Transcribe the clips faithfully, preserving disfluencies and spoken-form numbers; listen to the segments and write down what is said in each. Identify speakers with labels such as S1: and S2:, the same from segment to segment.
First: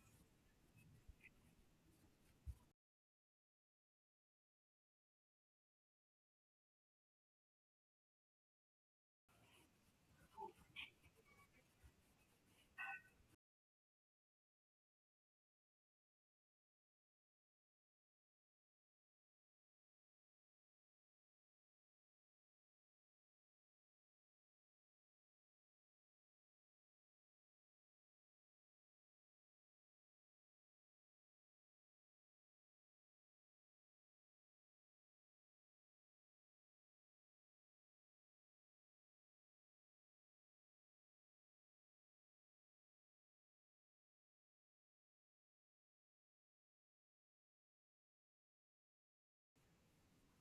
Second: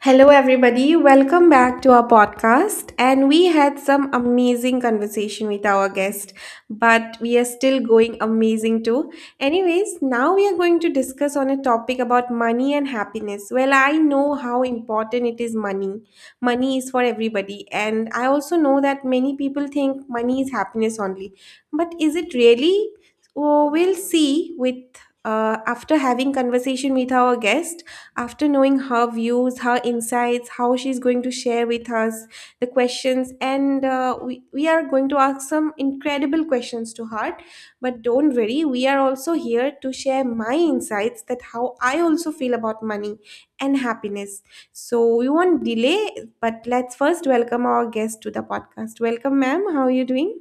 S1: Hello, everybody. Welcome back to our podcast. And we had some amazing conversation with our guest, but we are still going amazing too. Anyways, now we are going to discuss on a topic about money and happiness. Well, I know how important it is money. Money is for everybody. And I also know that many people think money is happiness only. But is it really? Oh, we'll see with uh, after having conversation with our guest, after knowing her views, her insights, how she's going to share with us the questions, and uh, we, we are going to ask some incredible questions to her. But don't worry, we are also here to share my insights that how I also feel about money and happiness. So we won't delay, but let's first welcome our guest to the podcast. Welcome, ma'am. How are you doing?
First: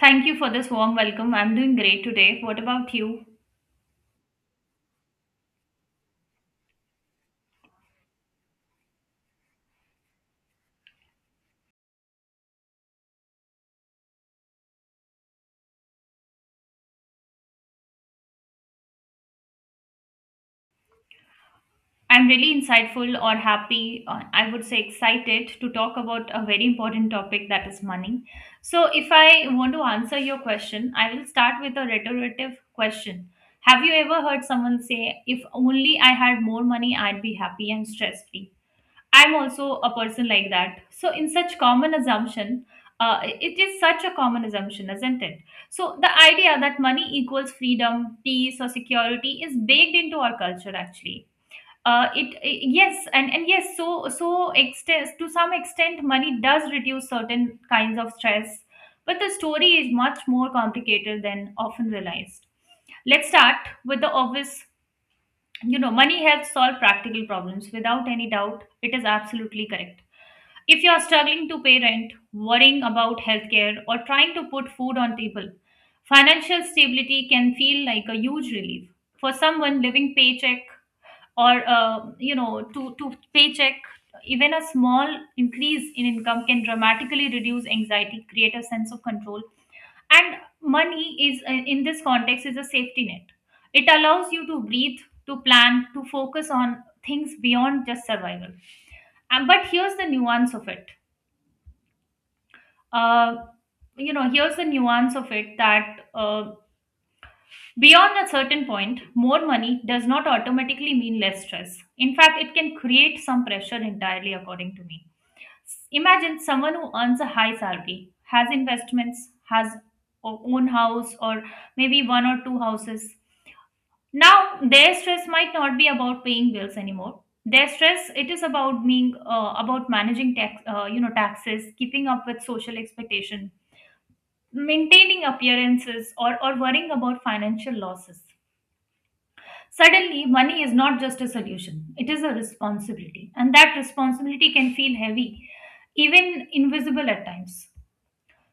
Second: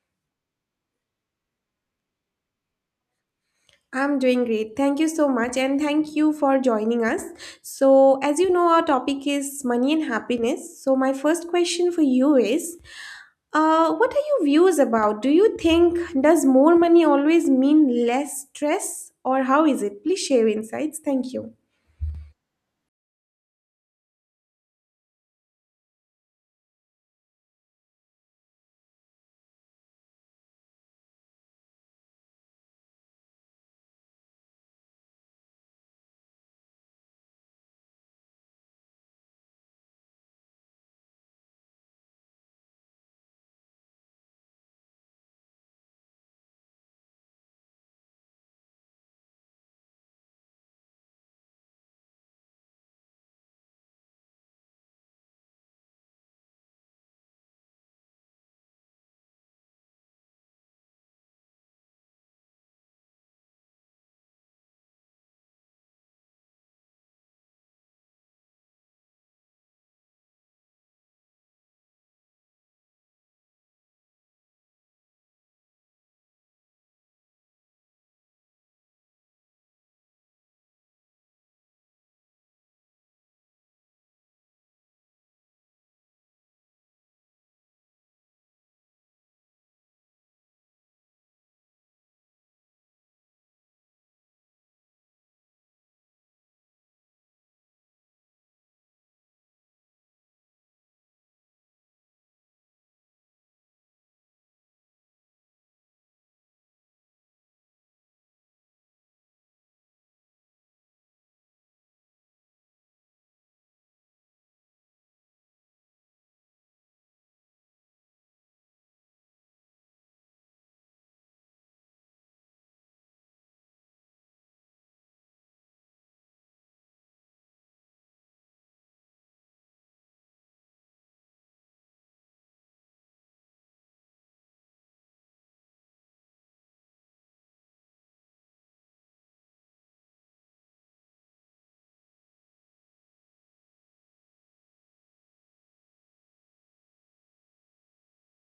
S2: Thank you for this warm welcome. I'm doing great today. What about you?
S1: I'm doing great. Thank you so much, and thank you for joining us. So, as you know, our topic is money and happiness. So, my first question for you is, uh, what are your views about? Do you think does more money always mean less stress, or how is it? Please share insights. Thank you.
S2: I'm really insightful or happy, uh, I would say excited to talk about a very important topic that is money. So, if I want to answer your question, I will start with a retortive question. Have you ever heard someone say, if only I had more money, I'd be happy and stress free? I'm also a person like that. So, in such common assumption, uh, it is such a common assumption, isn't it? So, the idea that money equals freedom, peace, or security is baked into our culture actually. Uh, it, I- yes and, and yes, so so extent to some extent money does reduce certain kinds of stress, but the story is much more complicated than often realized. Let's start with the obvious. You know, money helps solve practical problems. Without any doubt, it is absolutely correct. If you are struggling to pay rent, worrying about healthcare, or trying to put food on table, financial stability can feel like a huge relief. For someone living paycheck or uh, you know to, to paycheck, even a small increase in income can dramatically reduce anxiety, create a sense of control, and money is uh, in this context is a safety net. It allows you to breathe, to plan, to focus on things beyond just survival. And, but here's the nuance of it uh, you know, here's the nuance of it that uh, beyond a certain point, more money does not automatically mean less stress. In fact, it can create some pressure entirely, according to me. Imagine someone who earns a high salary, has investments, has o- own house, or maybe one or two houses. Now, their stress might not be about paying bills anymore. Their stress it is about being uh, about managing tax, uh, you know, taxes, keeping up with social expectations, maintaining appearances, or, or worrying about financial losses. Suddenly, money is not just a solution, it is a responsibility. And that responsibility can feel heavy, even invisible at times.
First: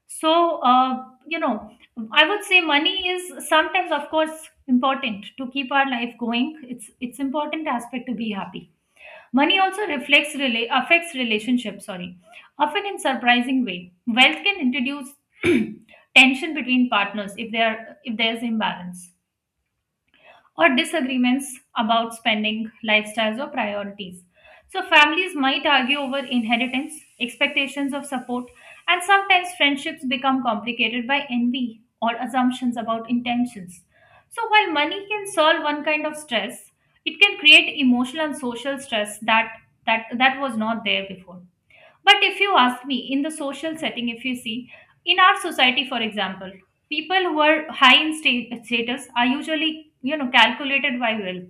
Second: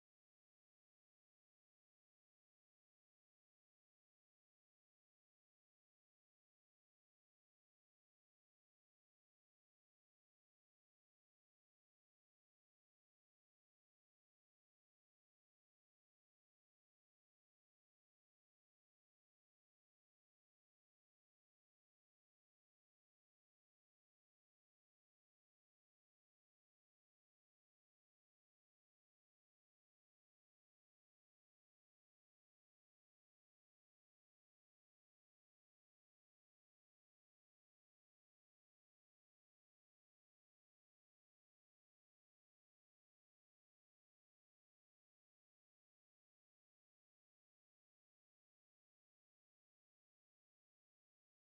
S2: So, uh, you know, I would say money is sometimes, of course, important to keep our life going. It's, it's important aspect to be happy. Money also reflects rela- affects relationships, sorry, often in surprising way. Wealth can introduce tension between partners if there if there's imbalance or disagreements about spending, lifestyles, or priorities. So, families might argue over inheritance, expectations of support, and sometimes friendships become complicated by envy or assumptions about intentions. So, while money can solve one kind of stress, it can create emotional and social stress that, that, that was not there before. But if you ask me, in the social setting, if you see, in our society, for example, people who are high in sta- status are usually, you know, calculated by wealth.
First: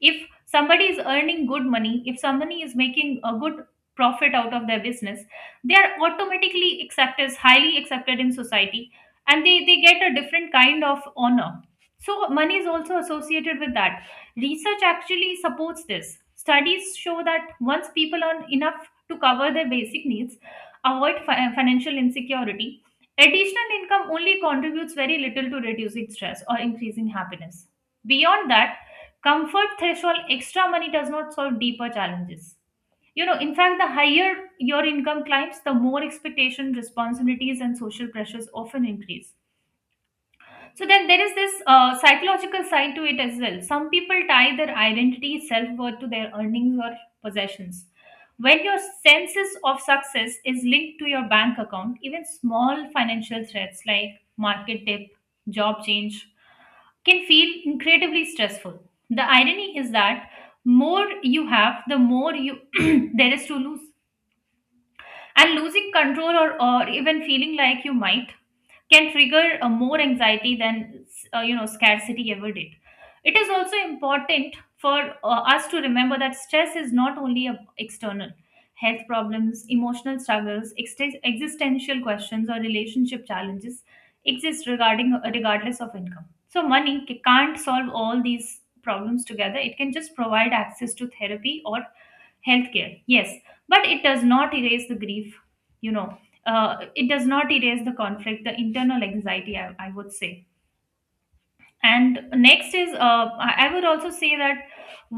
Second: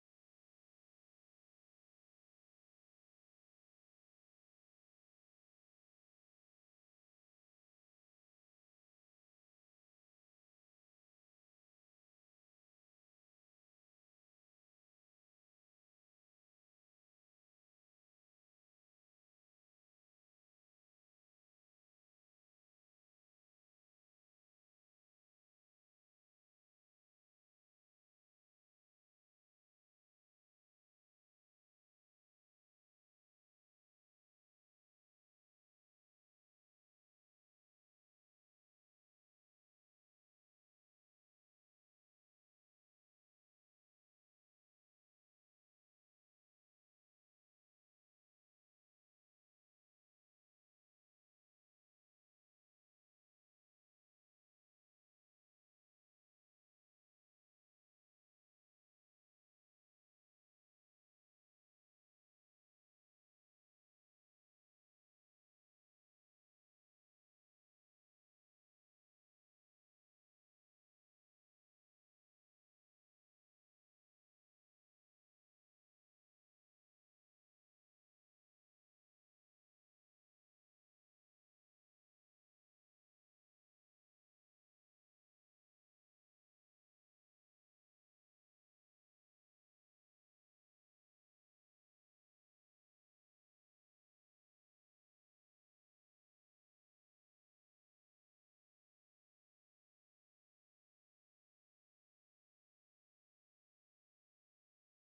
S2: If somebody is earning good money, if somebody is making a good profit out of their business, they are automatically accepted, highly accepted in society, and they, they get a different kind of honor. So money is also associated with that. Research actually supports this. Studies show that once people earn enough to cover their basic needs, avoid fi- financial insecurity, additional income only contributes very little to reducing stress or increasing happiness. Beyond that comfort threshold, extra money does not solve deeper challenges. You know, in fact, the higher your income climbs, the more expectation, responsibilities, and social pressures often increase. So then there is this uh, psychological side to it as well. Some people tie their identity, self-worth to their earnings or possessions. When your senses of success is linked to your bank account, even small financial threats like market dip, job change can feel incredibly stressful. The irony is that more you have, the more you there is to lose. And losing control, or, or even feeling like you might, can trigger uh, more anxiety than uh, you know scarcity ever did. It is also important for uh, us to remember that stress is not only a external. Health problems, emotional struggles, ex- existential questions, or relationship challenges exist regarding uh, regardless of income. So money ca- can't solve all these problems together. It can just provide access to therapy or healthcare, yes, but it does not erase the grief. You know, uh, it does not erase the conflict, the internal anxiety, i, I would say. And next is uh, i I would also say that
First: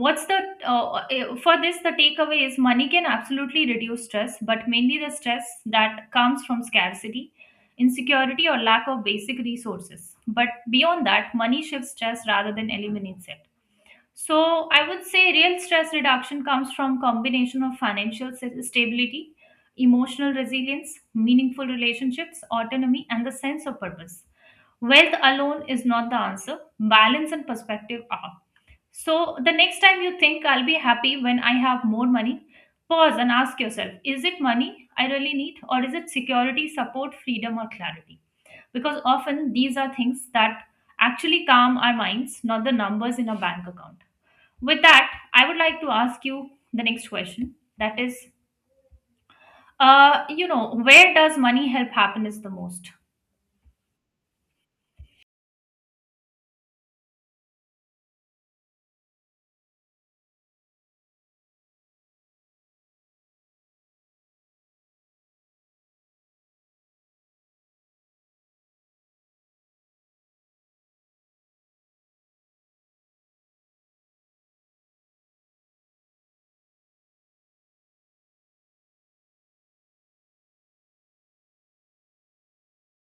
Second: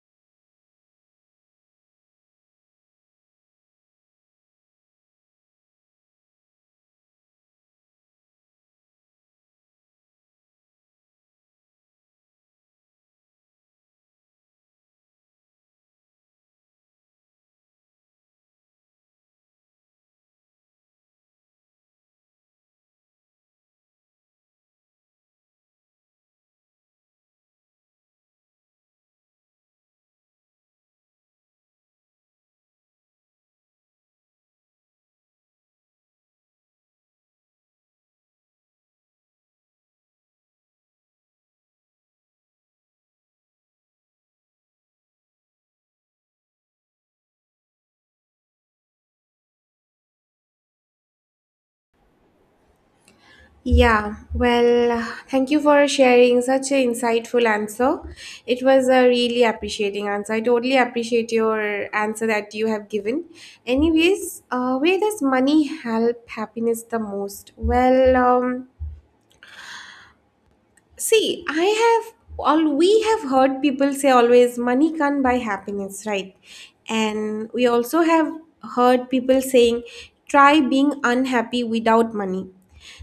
S2: what's the uh, eh, for this the takeaway is money can absolutely reduce stress, but mainly the stress that comes from scarcity, insecurity, or lack of basic resources. But beyond that, money shifts stress rather than eliminates it. So I would say real stress reduction comes from combination of financial s- stability, emotional resilience, meaningful relationships, autonomy, and the sense of purpose. Wealth alone is not the answer. Balance and perspective are. So the next time you think, I'll be happy when I have more money, pause and ask yourself, is it money I really need or is it security, support, freedom or clarity? Because often these are things that actually calm our minds, not the numbers in a bank account. With that, I would like to ask you the next question. That is, uh, you know, where does money help happiness the most?
S1: Yeah, well, thank you for sharing such an insightful answer. It was a really appreciating answer. I totally appreciate your answer that you have given. Anyways, uh, where does money help happiness the most? Well, um, see, I have all we have heard people say always money can't buy happiness, right? And we also have heard people saying try being unhappy without money.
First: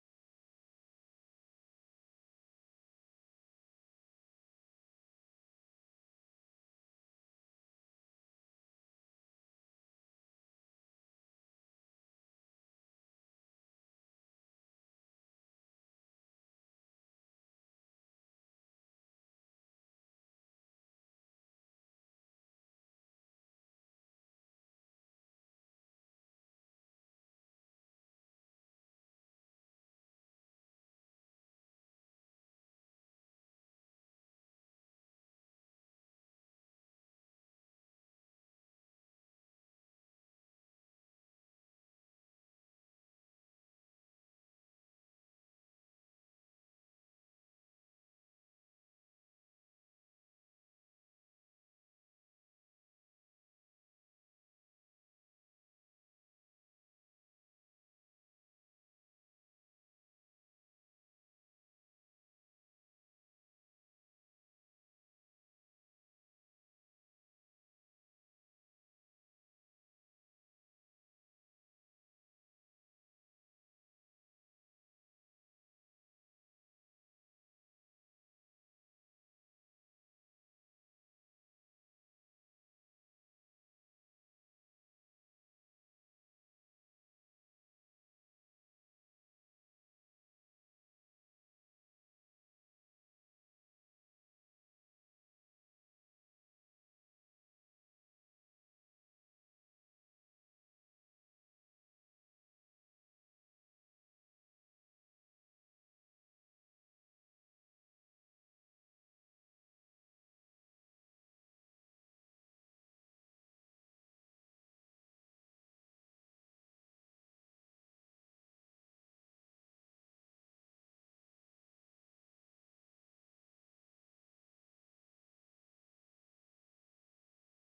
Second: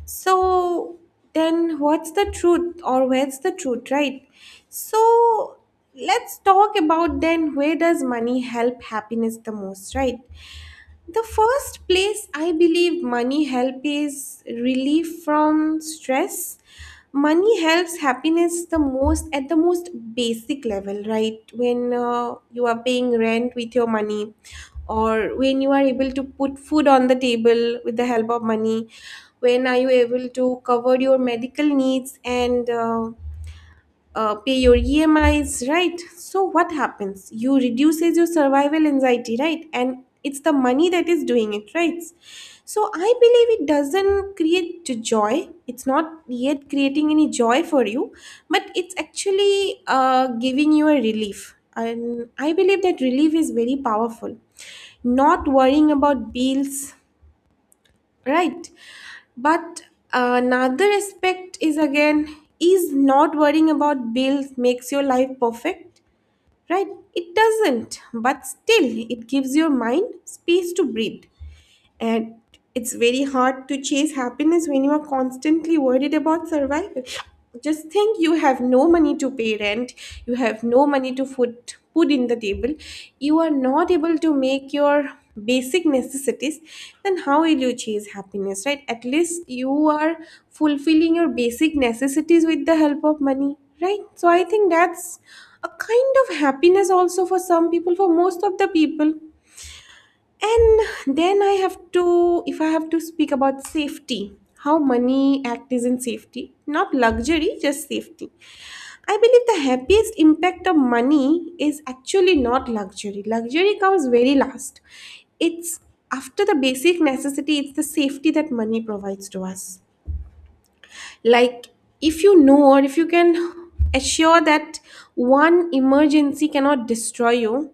S1: So then what's the truth or where's the truth, right? So let's talk about then where does money help happiness the most, right? The first place I believe money help is relief from stress. Money helps happiness the most at the most basic level, right? When uh, you are paying rent with your money, or when you are able to put food on the table with the help of money, when are you able to cover your medical needs and uh, uh, pay your E M Is, right? So what happens? You reduces your survival anxiety, right? And it's the money that is doing it, right? So I believe it doesn't create j- joy. It's not yet creating any joy for you, but it's actually uh, giving you a relief. And I believe that relief is very powerful. Not worrying about bills, right. But another aspect is again, is not worrying about bills makes your life perfect, right? It doesn't, but still it gives your mind space to breathe. And it's very hard to chase happiness when you are constantly worried about survival. Just think, you have no money to pay rent, you have no money to put food in the table, you are not able to make your basic necessities. Then how will you chase happiness, right? At least you are fulfilling your basic necessities with the help of money, right? So I think that's a kind of happiness also for some people, for most of the people. And then I have to, if I have to speak about safety, how money act is in safety, not luxury, just safety. I believe the happiest impact of money is actually not luxury. Luxury comes very last. It's after the basic necessity, it's the safety that money provides to us. Like, if you know or if you can assure that one emergency cannot destroy you,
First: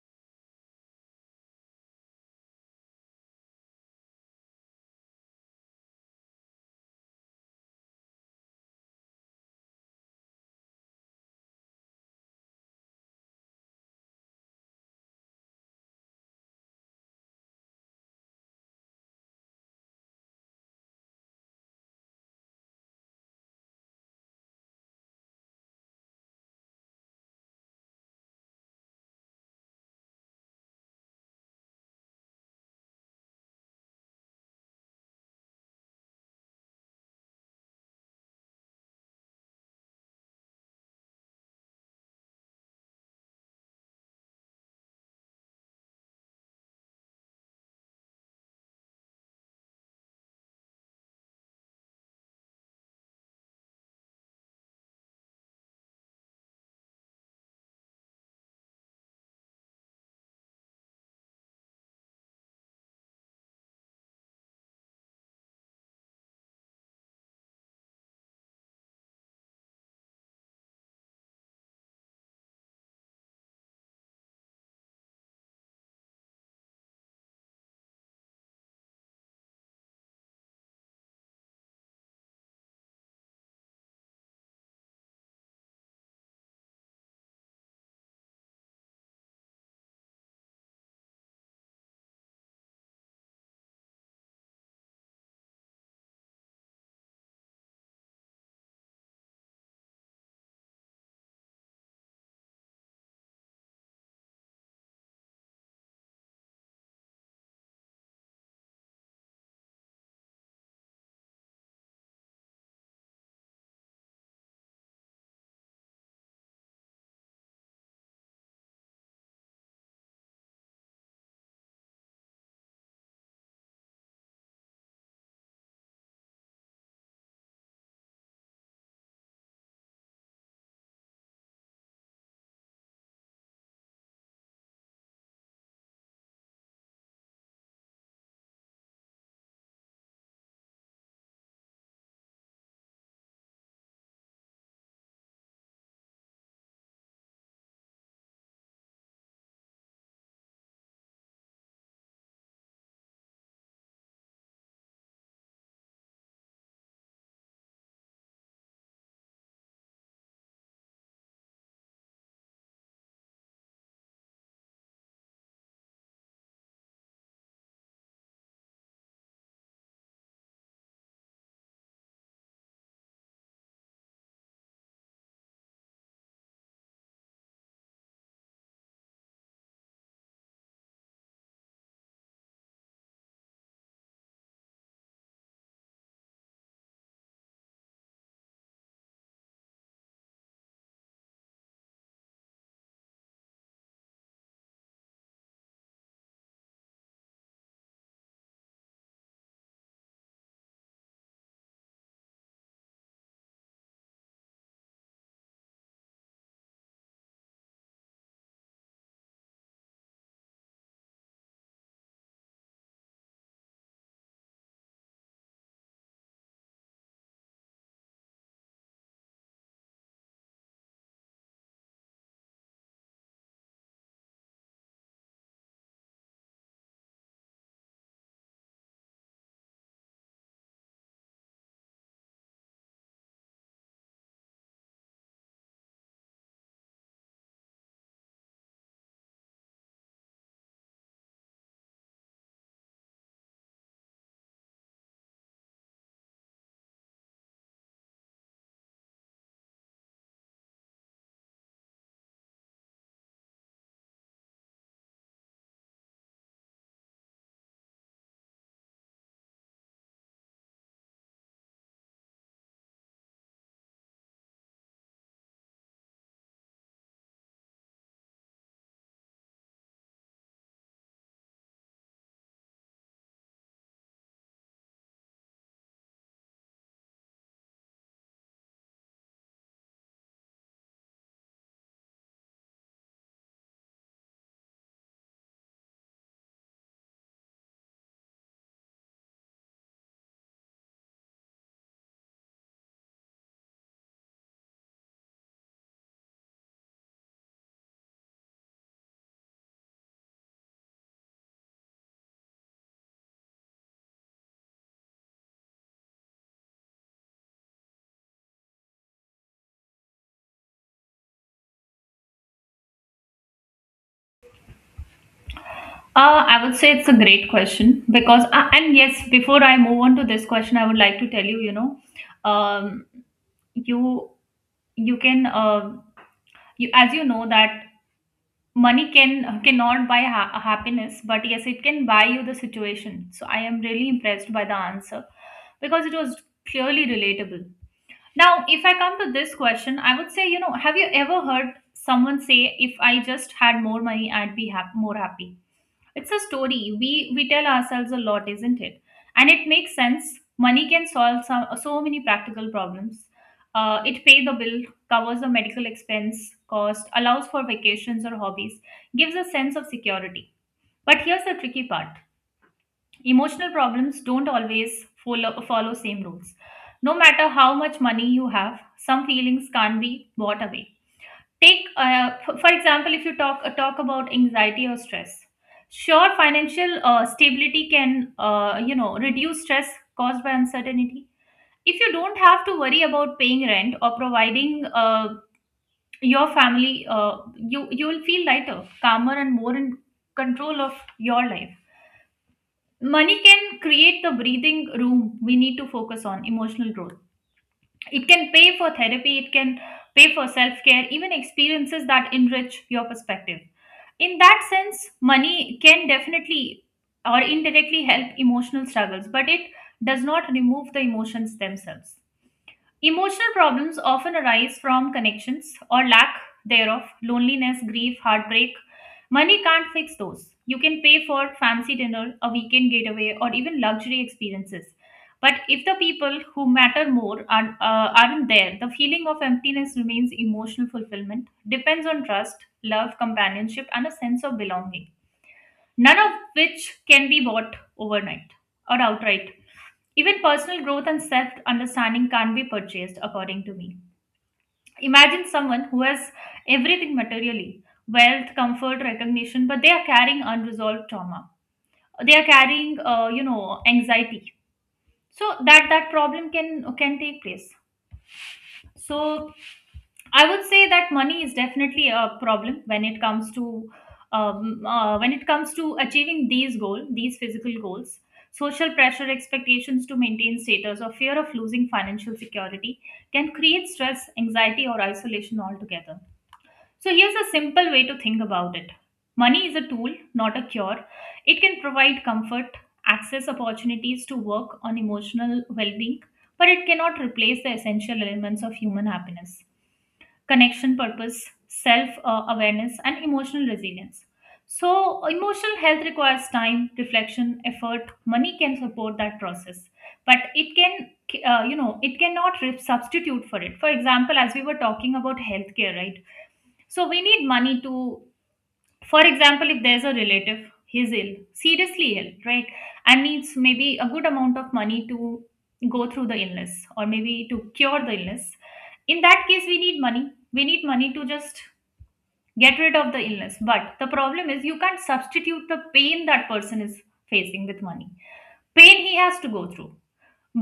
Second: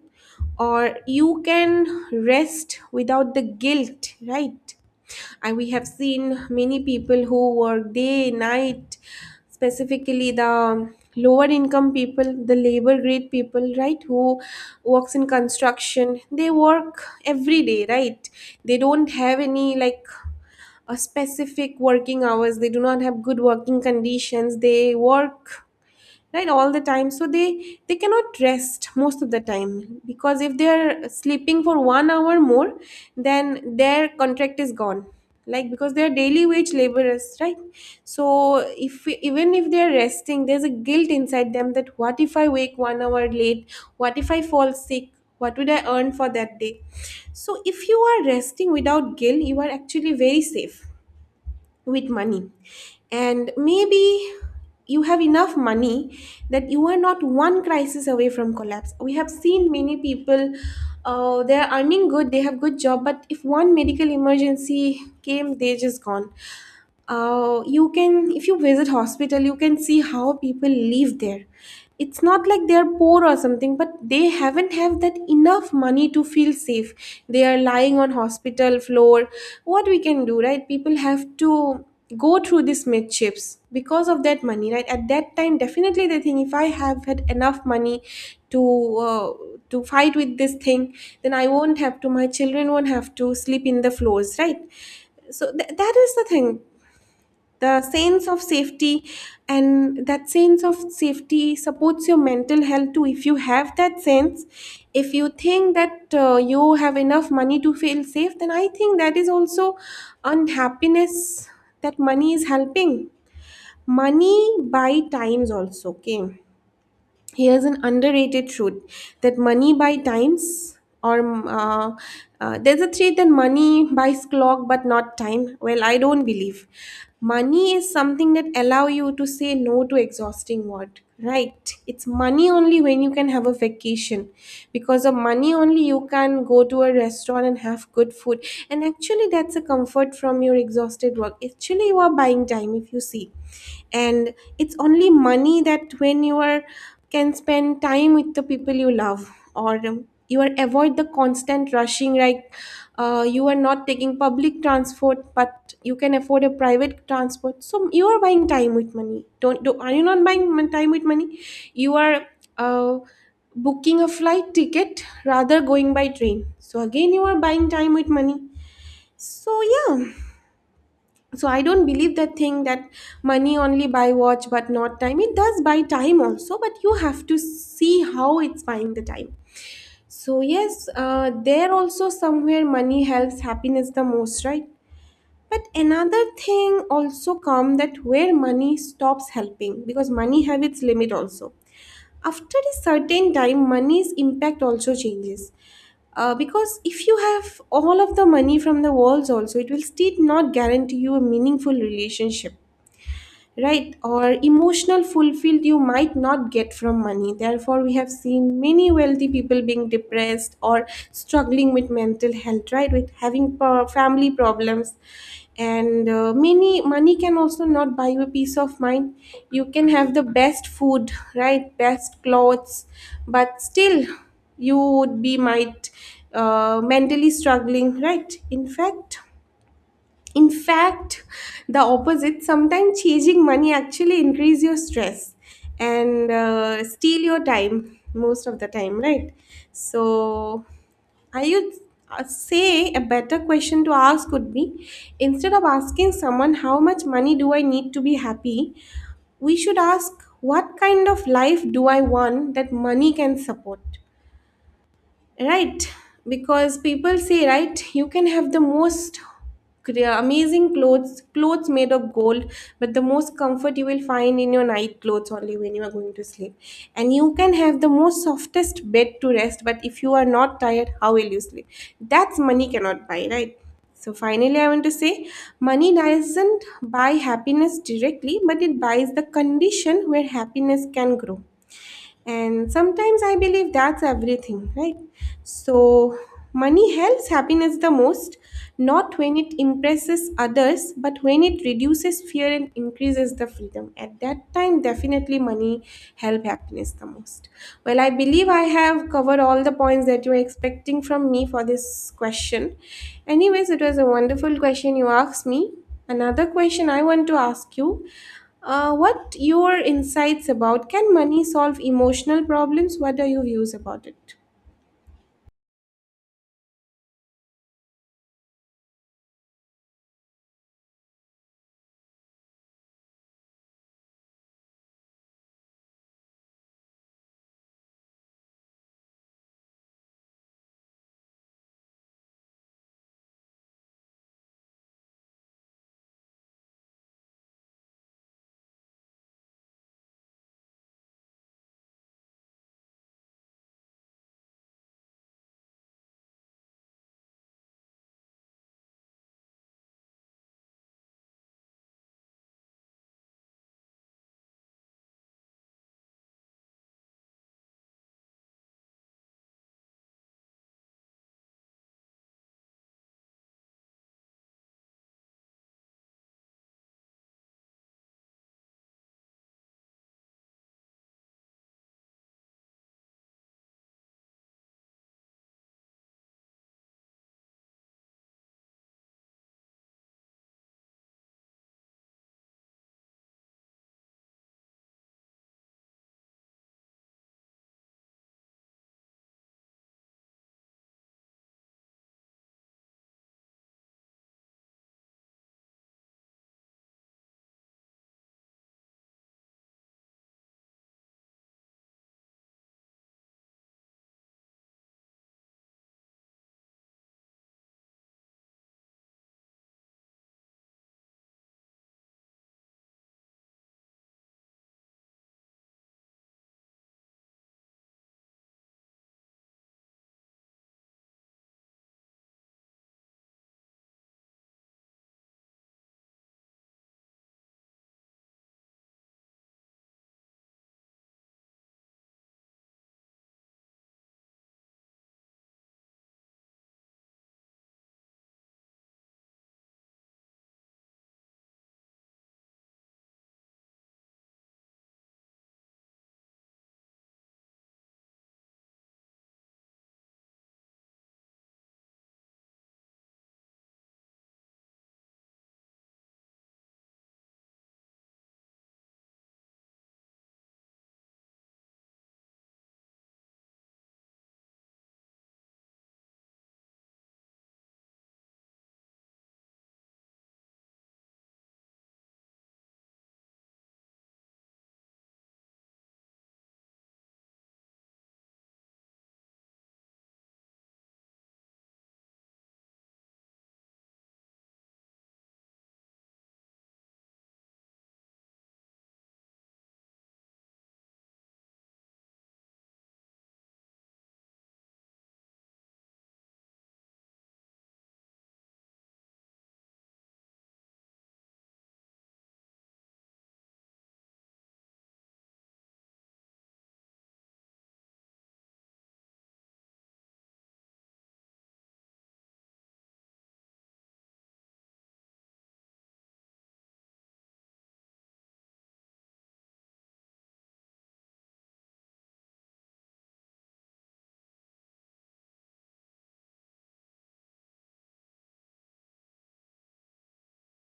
S1: or you can rest without the guilt, right? And we have seen many people who work day night, specifically the lower income people, the labor grade people, right, who works in construction, they work every day, right? They don't have any like a specific working hours, they do not have good working conditions, they work right all the time. So they they cannot rest most of the time, because if they are sleeping for one hour more, then their contract is gone, like, because they are daily wage laborers, right? So if we, even if they are resting, there's a guilt inside them that what if I wake one hour late, what if I fall sick, what would I earn for that day? So if you are resting without guilt, you are actually very safe with money. And maybe you have enough money that you are not one crisis away from collapse. We have seen many people, uh, they are earning good, they have good job, but if one medical emergency came, they just gone. Uh, you can, if you visit hospital, you can see how people live there. It's not like they're poor or something, but they haven't have that enough money to feel safe. They are lying on hospital floor. What we can do, right? People have to go through these midships because of that money, right? At that time definitely they think if I have had enough money to uh, to fight with this thing, then I won't have to, my children won't have to sleep in the floors, right? So th- that is the thing, the sense of safety. And that sense of safety supports your mental health too. If you have that sense, if you think that uh, you have enough money to feel safe, then I think that is also unhappiness that money is helping. Money buy times also, okay. Here's an underrated truth that money buy times, or um, uh, uh, there's a truth that money buys clock but not time. Well, I don't believe. Money is something that allow you to say no to exhausting work, right? It's money only when you can have a vacation. Because of money only you can go to a restaurant and have good food, and actually that's a comfort from your exhausted work. Actually you are buying time, if you see. And it's only money that when you are can spend time with the people you love, or um, you are avoid the constant rushing. Like, uh, you are not taking public transport but you can afford a private transport, so you are buying time with money. Don't, do are you not buying mon- time with money? You are uh, booking a flight ticket rather going by train, so again you are buying time with money. So yeah, so I don't believe that thing that money only buy watch but not time. It does buy time also, but you have to see how it's buying the time. So yes, uh, there also somewhere money helps happiness the most, right? But another thing also come, that where money stops helping, because money have its limit also. After a certain time, money's impact also changes. Uh, because if you have all of the money from the walls also, it will still not guarantee you a meaningful relationship, right? Or emotional fulfilled you might not get from money. Therefore we have seen many wealthy people being depressed or struggling with mental health, right, with having pro- family problems. And uh, many money can also not buy you a peace of mind. You can have the best food, right, best clothes, but still you would be might uh, mentally struggling, right? In fact in fact, the opposite, sometimes chasing money actually increase your stress and uh, steal your time most of the time, right? So, I would uh, say a better question to ask would be, instead of asking someone how much money do I need to be happy, we should ask what kind of life do I want that money can support? Right, because people say, right, you can have the most crea- amazing clothes, clothes made of gold, but the most comfort you will find in your night clothes only when you are going to sleep. And you can have the most softest bed to rest, but if you are not tired, how will you sleep? That's money cannot buy, right? So finally, I want to say money doesn't buy happiness directly, but it buys the condition where happiness can grow, and sometimes I believe that's everything, right? So money helps happiness the most not when it impresses others, but when it reduces fear and increases the freedom. At that time definitely money help happiness the most. Well, I believe I have covered all the points that you are expecting from me for this question. Anyways, it was a wonderful question you asked me. Another question I want to ask you, uh, what your insights about can money solve emotional problems? What are your views about it?
S2: Uh, I would say it's a great question because, uh, and yes, before I move on to this question, I would like to tell you, you know, um, you you can, uh, you as you know that money can cannot buy ha- happiness, but yes, it can buy you the situation. So I am really impressed by the answer because it was clearly relatable. Now, if I come to this question, I would say, you know, have you ever heard someone say, "If I just had more money, I'd be hap- more happy"? It's a story we we tell ourselves a lot, isn't it? And it makes sense. Money can solve some, so many practical problems. Uh, it pay the bill, covers the medical expense cost, allows for vacations or hobbies, gives a sense of security. But here's the tricky part. Emotional problems don't always follow, follow same rules. No matter how much money you have, some feelings can't be bought away. Take, uh, f- for example, if you talk uh, talk about anxiety or stress. Sure, financial uh, stability can, uh, you know, reduce stress caused by uncertainty. If you don't have to worry about paying rent or providing uh, your family, uh, you you will feel lighter, calmer, and more in control of your life. Money can create the breathing room we need to focus on emotional growth. It can pay for therapy, it can pay for self care, even experiences that enrich your perspective. In that sense, money can definitely or indirectly help emotional struggles, but it does not remove the emotions themselves. Emotional problems often arise from connections or lack thereof, loneliness, grief, heartbreak. Money can't fix those. You can pay for fancy dinner, a weekend getaway, or even luxury experiences. But if the people who matter more are, uh, aren't there, the feeling of emptiness remains. Emotional fulfillment depends on trust, love, companionship, and a sense of belonging, none of which can be bought overnight or outright. Even personal growth and self understanding can't be purchased, according to me. Imagine someone who has everything materially, wealth, comfort, recognition, but they are carrying unresolved trauma. They are carrying, uh, you know, anxiety. So that that problem can can take place. So I would say that money is definitely a problem when it comes to um, uh, when it comes to achieving these goals, these physical goals. Social pressure, expectations to maintain status, or fear of losing financial security can create stress, anxiety, or isolation altogether. So here's a simple way to think about it. Money is a tool, not a cure. It can provide comfort, access opportunities to work on emotional well-being, but it cannot replace the essential elements of human happiness: connection, purpose, self uh, awareness, and emotional resilience. So emotional health requires time, reflection, effort. Money can support that process, but it can, uh, you know it cannot re- substitute for it. For example, as we were talking about healthcare, right? So we need money to, for example, if there's a relative, he's ill, seriously ill, right, and needs maybe a good amount of money to go through the illness or maybe to cure the illness. In that case, we need money. We need money to just get rid of the illness. But the problem is, you can't substitute the pain that person is facing with money. Pain he has to go through.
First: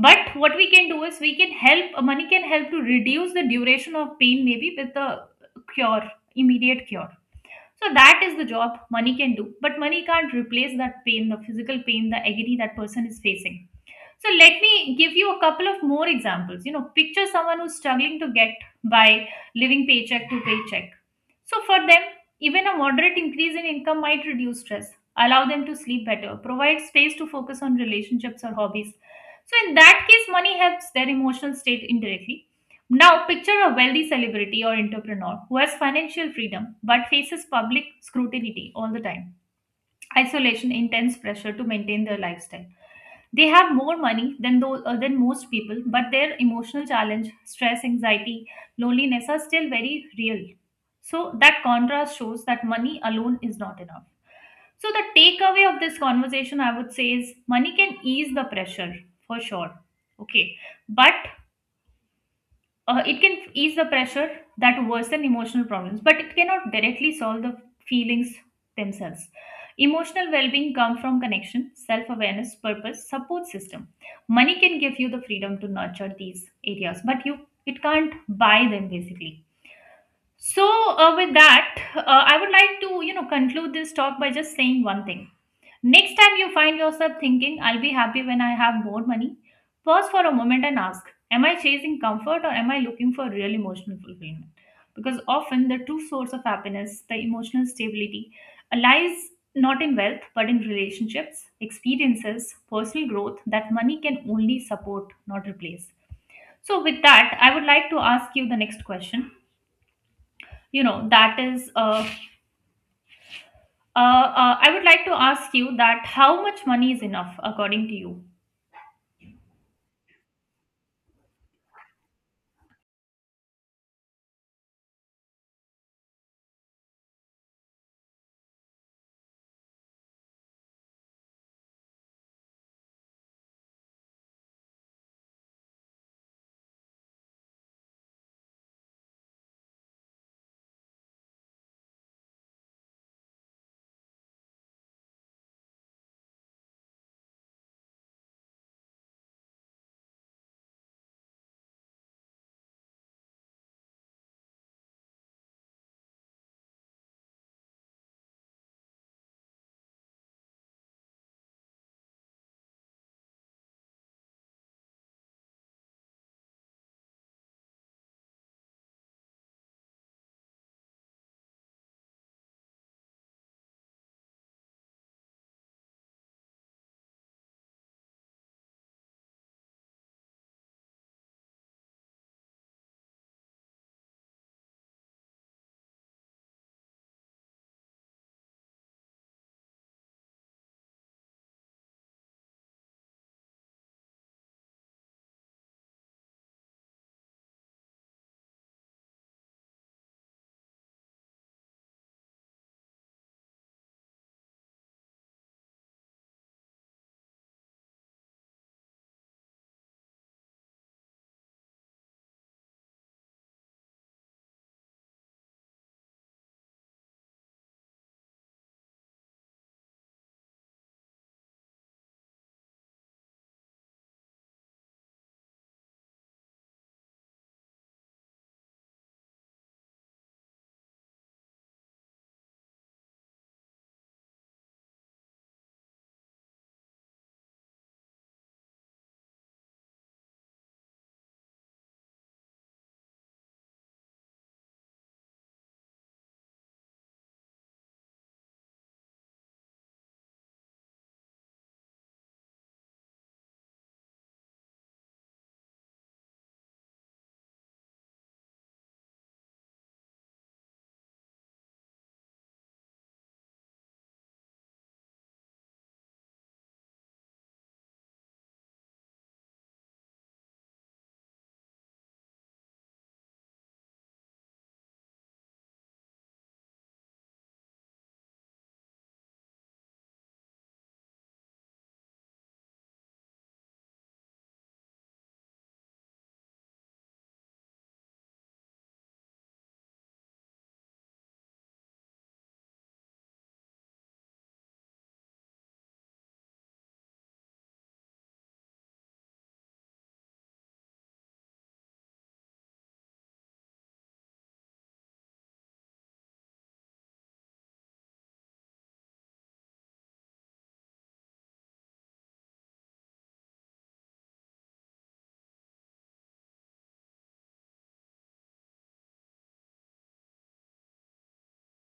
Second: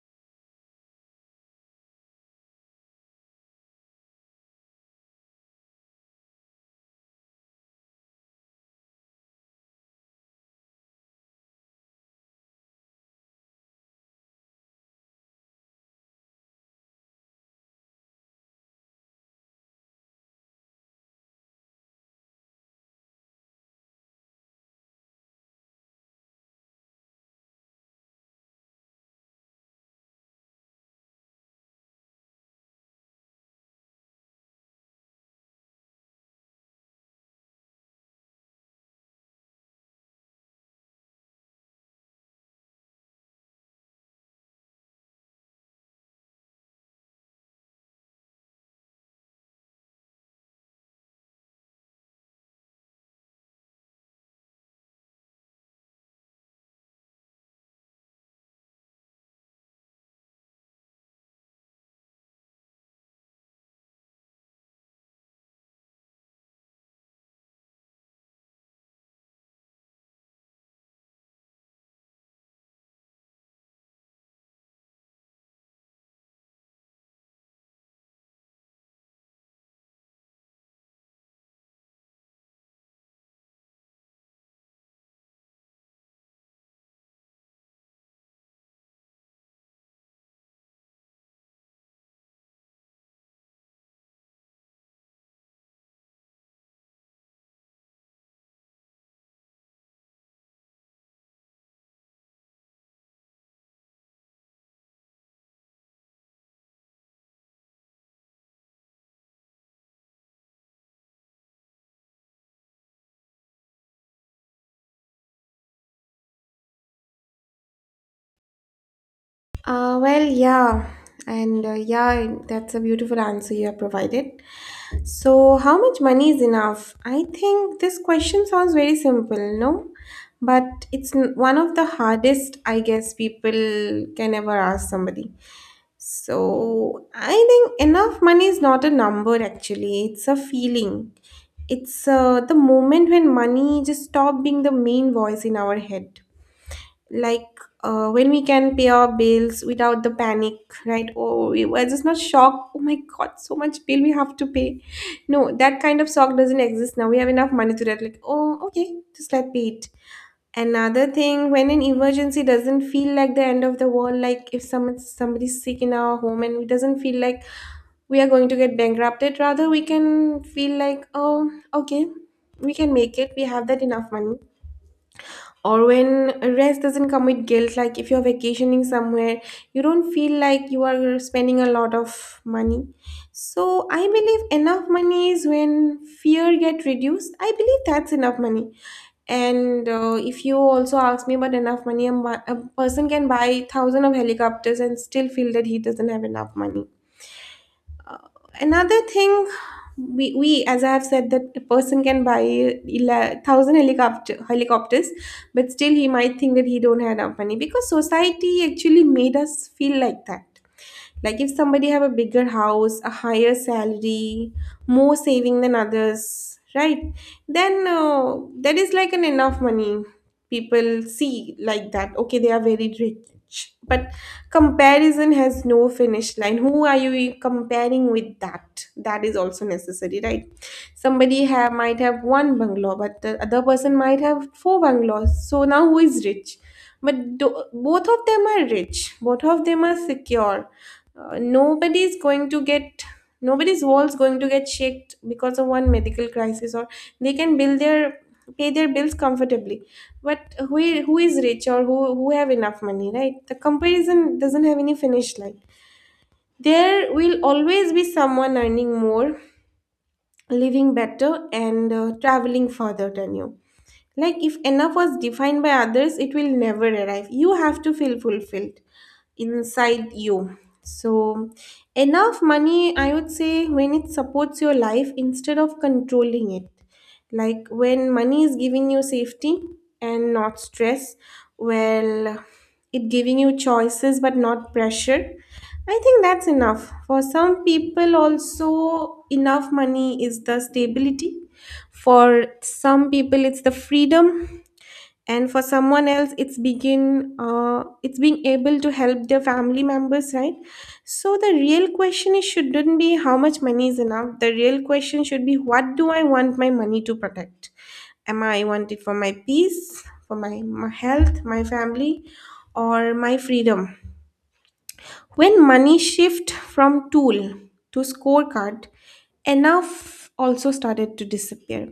S2: But what we can do is we can help. Money can help to reduce the duration of pain, maybe with the cure, immediate cure. So that is the job money can do, but money can't replace that pain, the physical pain, the agony that person is facing. So let me give you a couple of more examples. You know, picture someone who's struggling to get by, living paycheck to paycheck. So for them, even a moderate increase in income might reduce stress, allow them to sleep better, provide space to focus on relationships or hobbies. So in that case, money helps their emotional state indirectly. Now, picture a wealthy celebrity or entrepreneur who has financial freedom but faces public scrutiny all the time, isolation, intense pressure to maintain their lifestyle. They have more money than those, uh, than most people, but their emotional challenge, stress, anxiety, loneliness are still very real. So that contrast shows that money alone is not enough. So the takeaway of this conversation, I would say, is money can ease the pressure for sure. Okay, but uh, it can ease the pressure that worsen emotional problems, but it cannot directly solve the feelings themselves. Emotional well-being comes from connection, self-awareness, purpose, support system. Money can give you the freedom to nurture these areas, but you it can't buy them basically. So, uh, with that uh, i would like to, you know, conclude this talk by just saying one thing. Next time you find yourself thinking, I'll be happy when I have more money, pause for a moment and ask, am I chasing comfort or am I looking for real emotional fulfillment? Because often the true source of happiness, the emotional stability, lies not in wealth but in relationships, experiences, personal growth that money can only support, not replace. So, with that, I would like to ask you the next question. You know, that is, uh, uh, uh, I would like to ask you that how much money is enough according to you?
S1: Uh, well, yeah, and uh, yeah, that's a beautiful answer you have provided. So, how much money is enough? I think this question sounds very simple, no? But it's n- one of the hardest, I guess, people can ever ask somebody. So I think enough money is not a number actually, it's a feeling. It's uh, the moment when money just stop being the main voice in our head. Like uh, when we can pay our bills without the panic, right? Oh, we we're just not shocked. Oh my God, so much bill we have to pay. No, that kind of shock doesn't exist now. We have enough money to that. Like, oh, okay, just let pay it. Another thing, when an emergency doesn't feel like the end of the world, like if someone somebody's sick in our home and it doesn't feel like we are going to get bankrupted, rather we can feel like, oh, okay, we can make it. We have that enough money. Or when rest doesn't come with guilt, like if you're vacationing somewhere, you don't feel like you are spending a lot of money. So I believe enough money is when fear get reduced. I believe that's enough money and uh, if you also ask me about enough money, a, mo- a person can buy thousand of helicopters and still feel that he doesn't have enough money. Another thing, we, we as I have said that a person can buy ele- thousand helicopter helicopters, but still he might think that he don't have enough money because society actually made us feel like that. Like if somebody have a bigger house, a higher salary, more saving than others, right? Then uh, that is like an enough money. People see like that. Okay, they are very rich, but comparison has no finish line. Who are you comparing with that? That is also necessary, right? Somebody have might have one bungalow but the other person might have four bungalows, so now who is rich? But do, both of them are rich, both of them are secure. Uh, nobody's going to get, nobody's walls going to get shaked because of one medical crisis, or they can build their, pay their bills comfortably. But who, who is rich or who, who have enough money, right? The comparison doesn't have any finish line. There will always be someone earning more, living better, and uh, traveling further than you. Like, if enough was defined by others, it will never arrive. You have to feel fulfilled inside you. So, enough money, I would say, when it supports your life instead of controlling it. Like, when money is giving you safety and not stress, well, it giving you choices but not pressure. I think that's enough. For some people, also, enough money is the stability, for some people, it's the freedom, and for someone else, it's begin uh, it's being able to help their family members, right? So the real question is shouldn't be how much money is enough. The real question should be, what do I want my money to protect? Am I want it for my peace, for my, my health, my family, or my freedom? When money shift from tool to scorecard, enough also started to disappear.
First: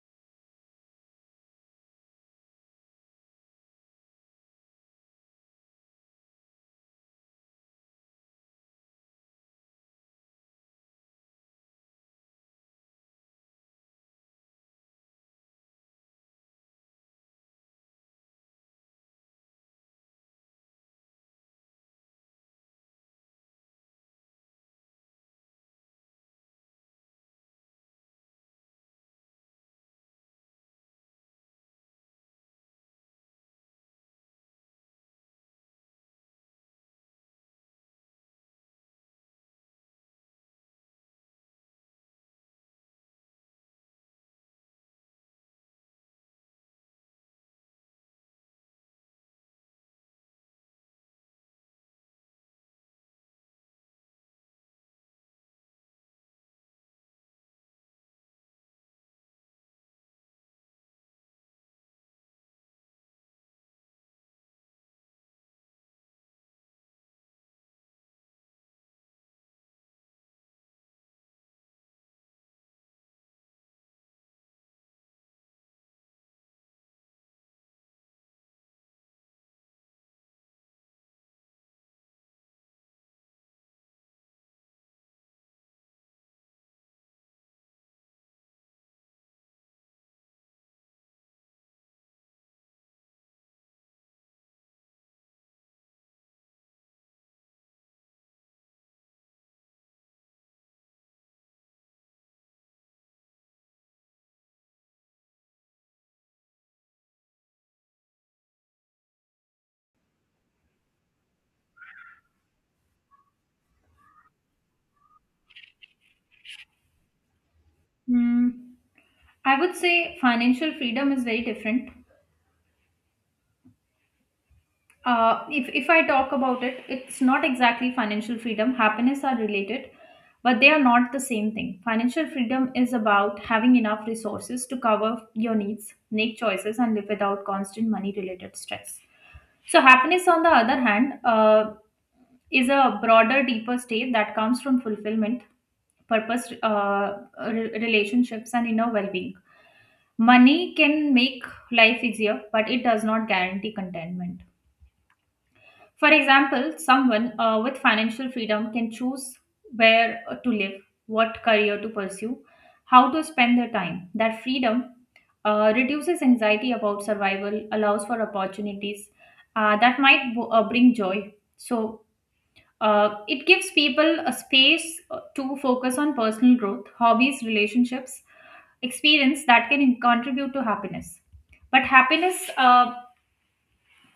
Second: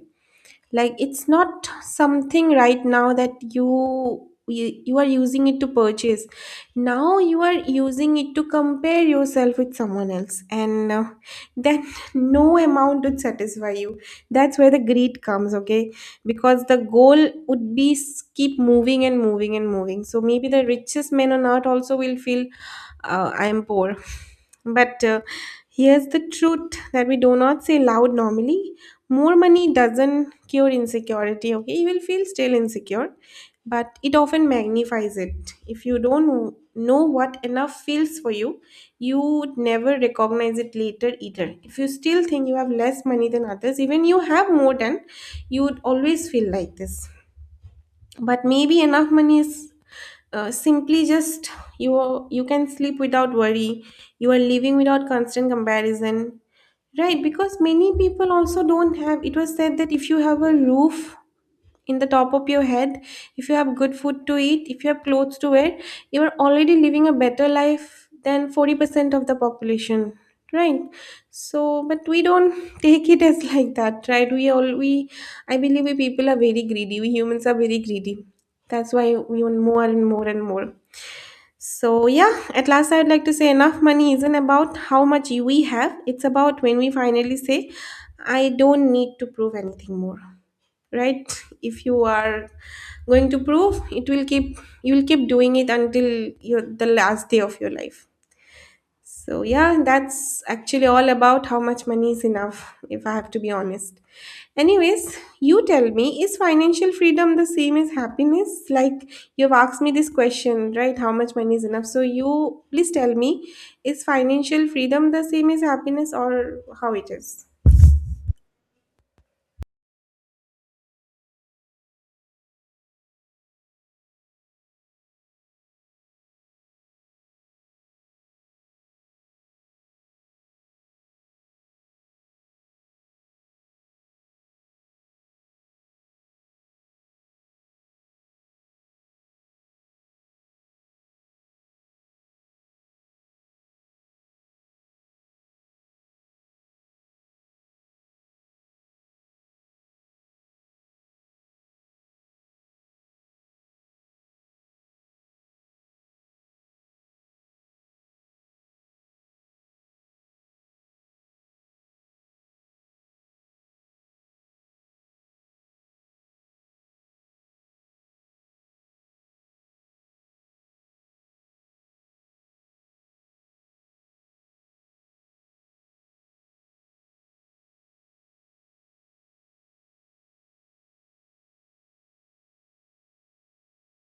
S1: Like, it's not something right now that you you, you are using it to purchase. Now you are using it to compare yourself with someone else, and uh, then no amount would satisfy you. That's where the greed comes, okay? Because the goal would be s- keep moving and moving and moving. So maybe the richest men on earth also will feel uh, I am poor. But uh, here's the truth that we do not say loud normally. More money doesn't cure insecurity, okay? You will feel still insecure, but it often magnifies it. If you don't know what enough feels for you, you would never recognize it later either. If you still think you have less money than others, even you have more than, you would always feel like this. But maybe enough money is uh, simply just you you can sleep without worry, you are living without constant comparison, right? Because many people also don't have it. Was said that if you have a roof in the top of your head, if you have good food to eat, if you have clothes to wear, you are already living a better life than forty percent of the population, right? So but we don't take it as like that, right? We all we I believe we people are very greedy, we humans are very greedy. That's why we want more and more and more. So yeah, at last I would like to say, enough money isn't about how much we have, it's about when we finally say, I don't need to prove anything more, right? If you are going to prove it will keep you will keep doing it until your the last day of your life. So yeah, that's actually all about how much money is enough, if I have to be honest. Anyways, you tell me, is financial freedom the same as happiness? Like, you've asked me this question, right? How much money is enough? So you please tell me, is financial freedom the same as happiness or how it is?
S2: Hmm. I would say financial freedom is very different. Uh, if, if I talk about it, it's not exactly financial freedom. Happiness are related, but they are not the same thing. Financial freedom is about having enough resources to cover your needs, make choices, and live without constant money related stress. So, happiness, on the other hand, uh, is a broader, deeper state that comes from fulfillment, purpose, uh, re- relationships, and inner well being. Money can make life easier, but it does not guarantee contentment. For example, someone uh, with financial freedom can choose where to live, what career to pursue, how to spend their time. That freedom uh, reduces anxiety about survival, allows for opportunities uh, that might bo- uh, bring joy. So, uh, it gives people a space uh, to focus on personal growth, hobbies, relationships, experience that can contribute to happiness. But happiness uh,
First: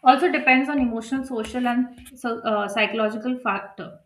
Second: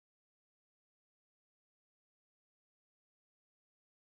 S2: also depends on emotional, social, and so, uh, psychological factor.